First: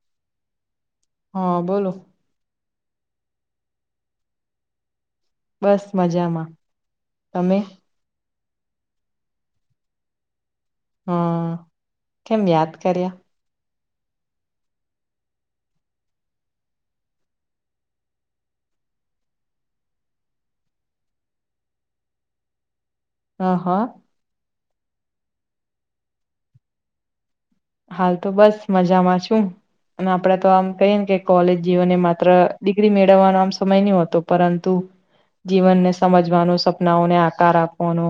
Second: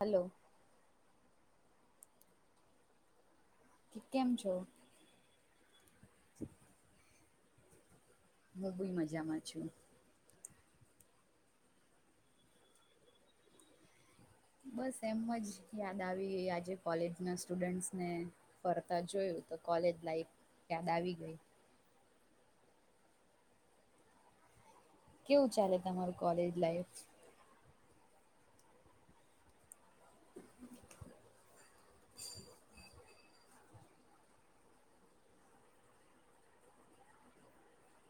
hello હા બોલો કે કેમ છો બસ મજામાં તમે હું બી મજામાં છું હમ કેમ યાદ કર્યા બસ એમ જ યાદ આવી આજે કોલેજ ના સ્ટુડન્ટસને ફરતા જોયું તો કોલેજ લાઈફ યાદ આવી ગઈ હ હા કેવું ચાલે તમારું કોલેજ લાઈફ હાલ તો બસ મજામાં છું અને આપડે તો આમ કહીએ ને કે કોલેજ જીવનને માત્ર ડિગ્રી મેળવવાનો આમ સમય નહતો પરંતુ જીવનને સમજવાનું સપનાઓને આકાર આપવાનો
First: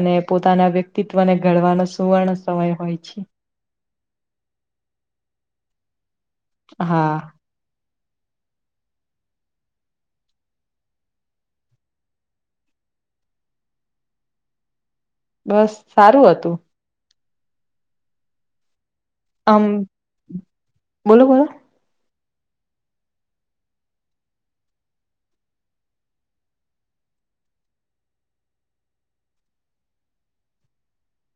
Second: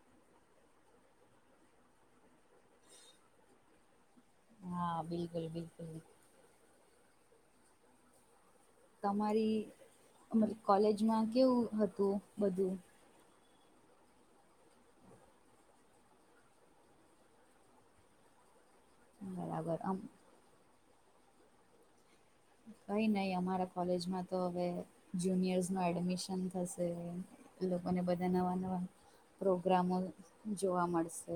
અને પોતાના વ્યક્તિત્વ ને ઘડવાનો સુવર્ણ સમય હોય છે હા બિલકુલ બિલકુલ હા તમારી મત કોલેજમાં કેવું હતું બધું બસ સારું હતું આમ બોલો બોલો કઈ નહીં અમારા કોલેજમાં તો હવે જુનિયર્સનું એડમિશન થશે લોકોને બધા નવા નવા પ્રોગ્રામો જોવા મળશે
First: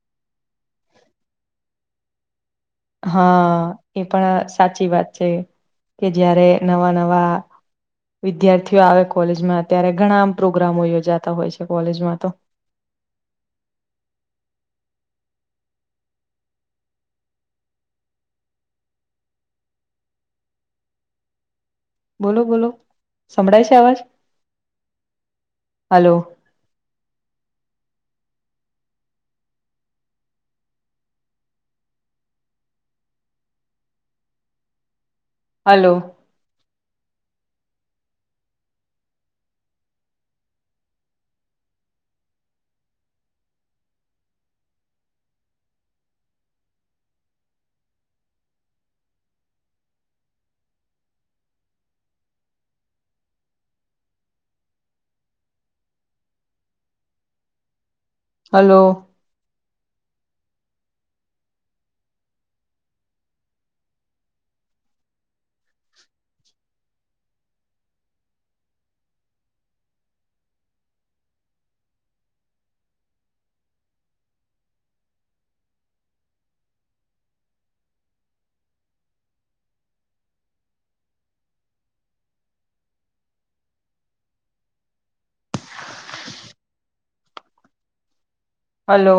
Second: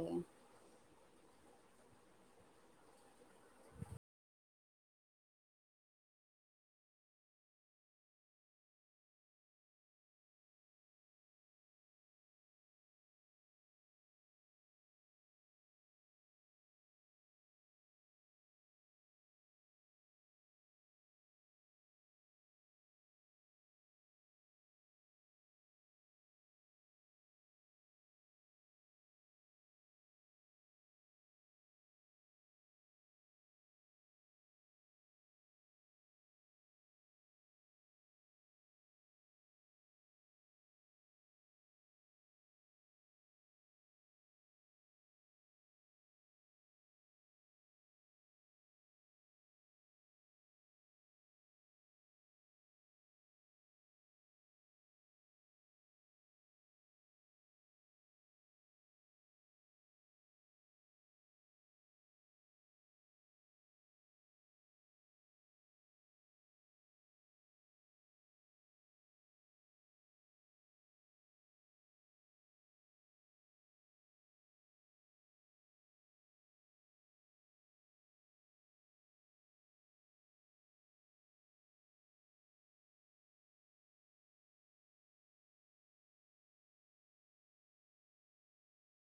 હા એ પણ સાચી વાત છે કે જયારે નવા નવા વિદ્યાર્થીઓ આવે કોલેજમાં અત્યારે ઘણા પ્રોગ્રામો યોજાતા હોય છે કોલેજમાં તો બોલો બોલો સંભળાય છે આવાજ હાલો હલો હલો હલો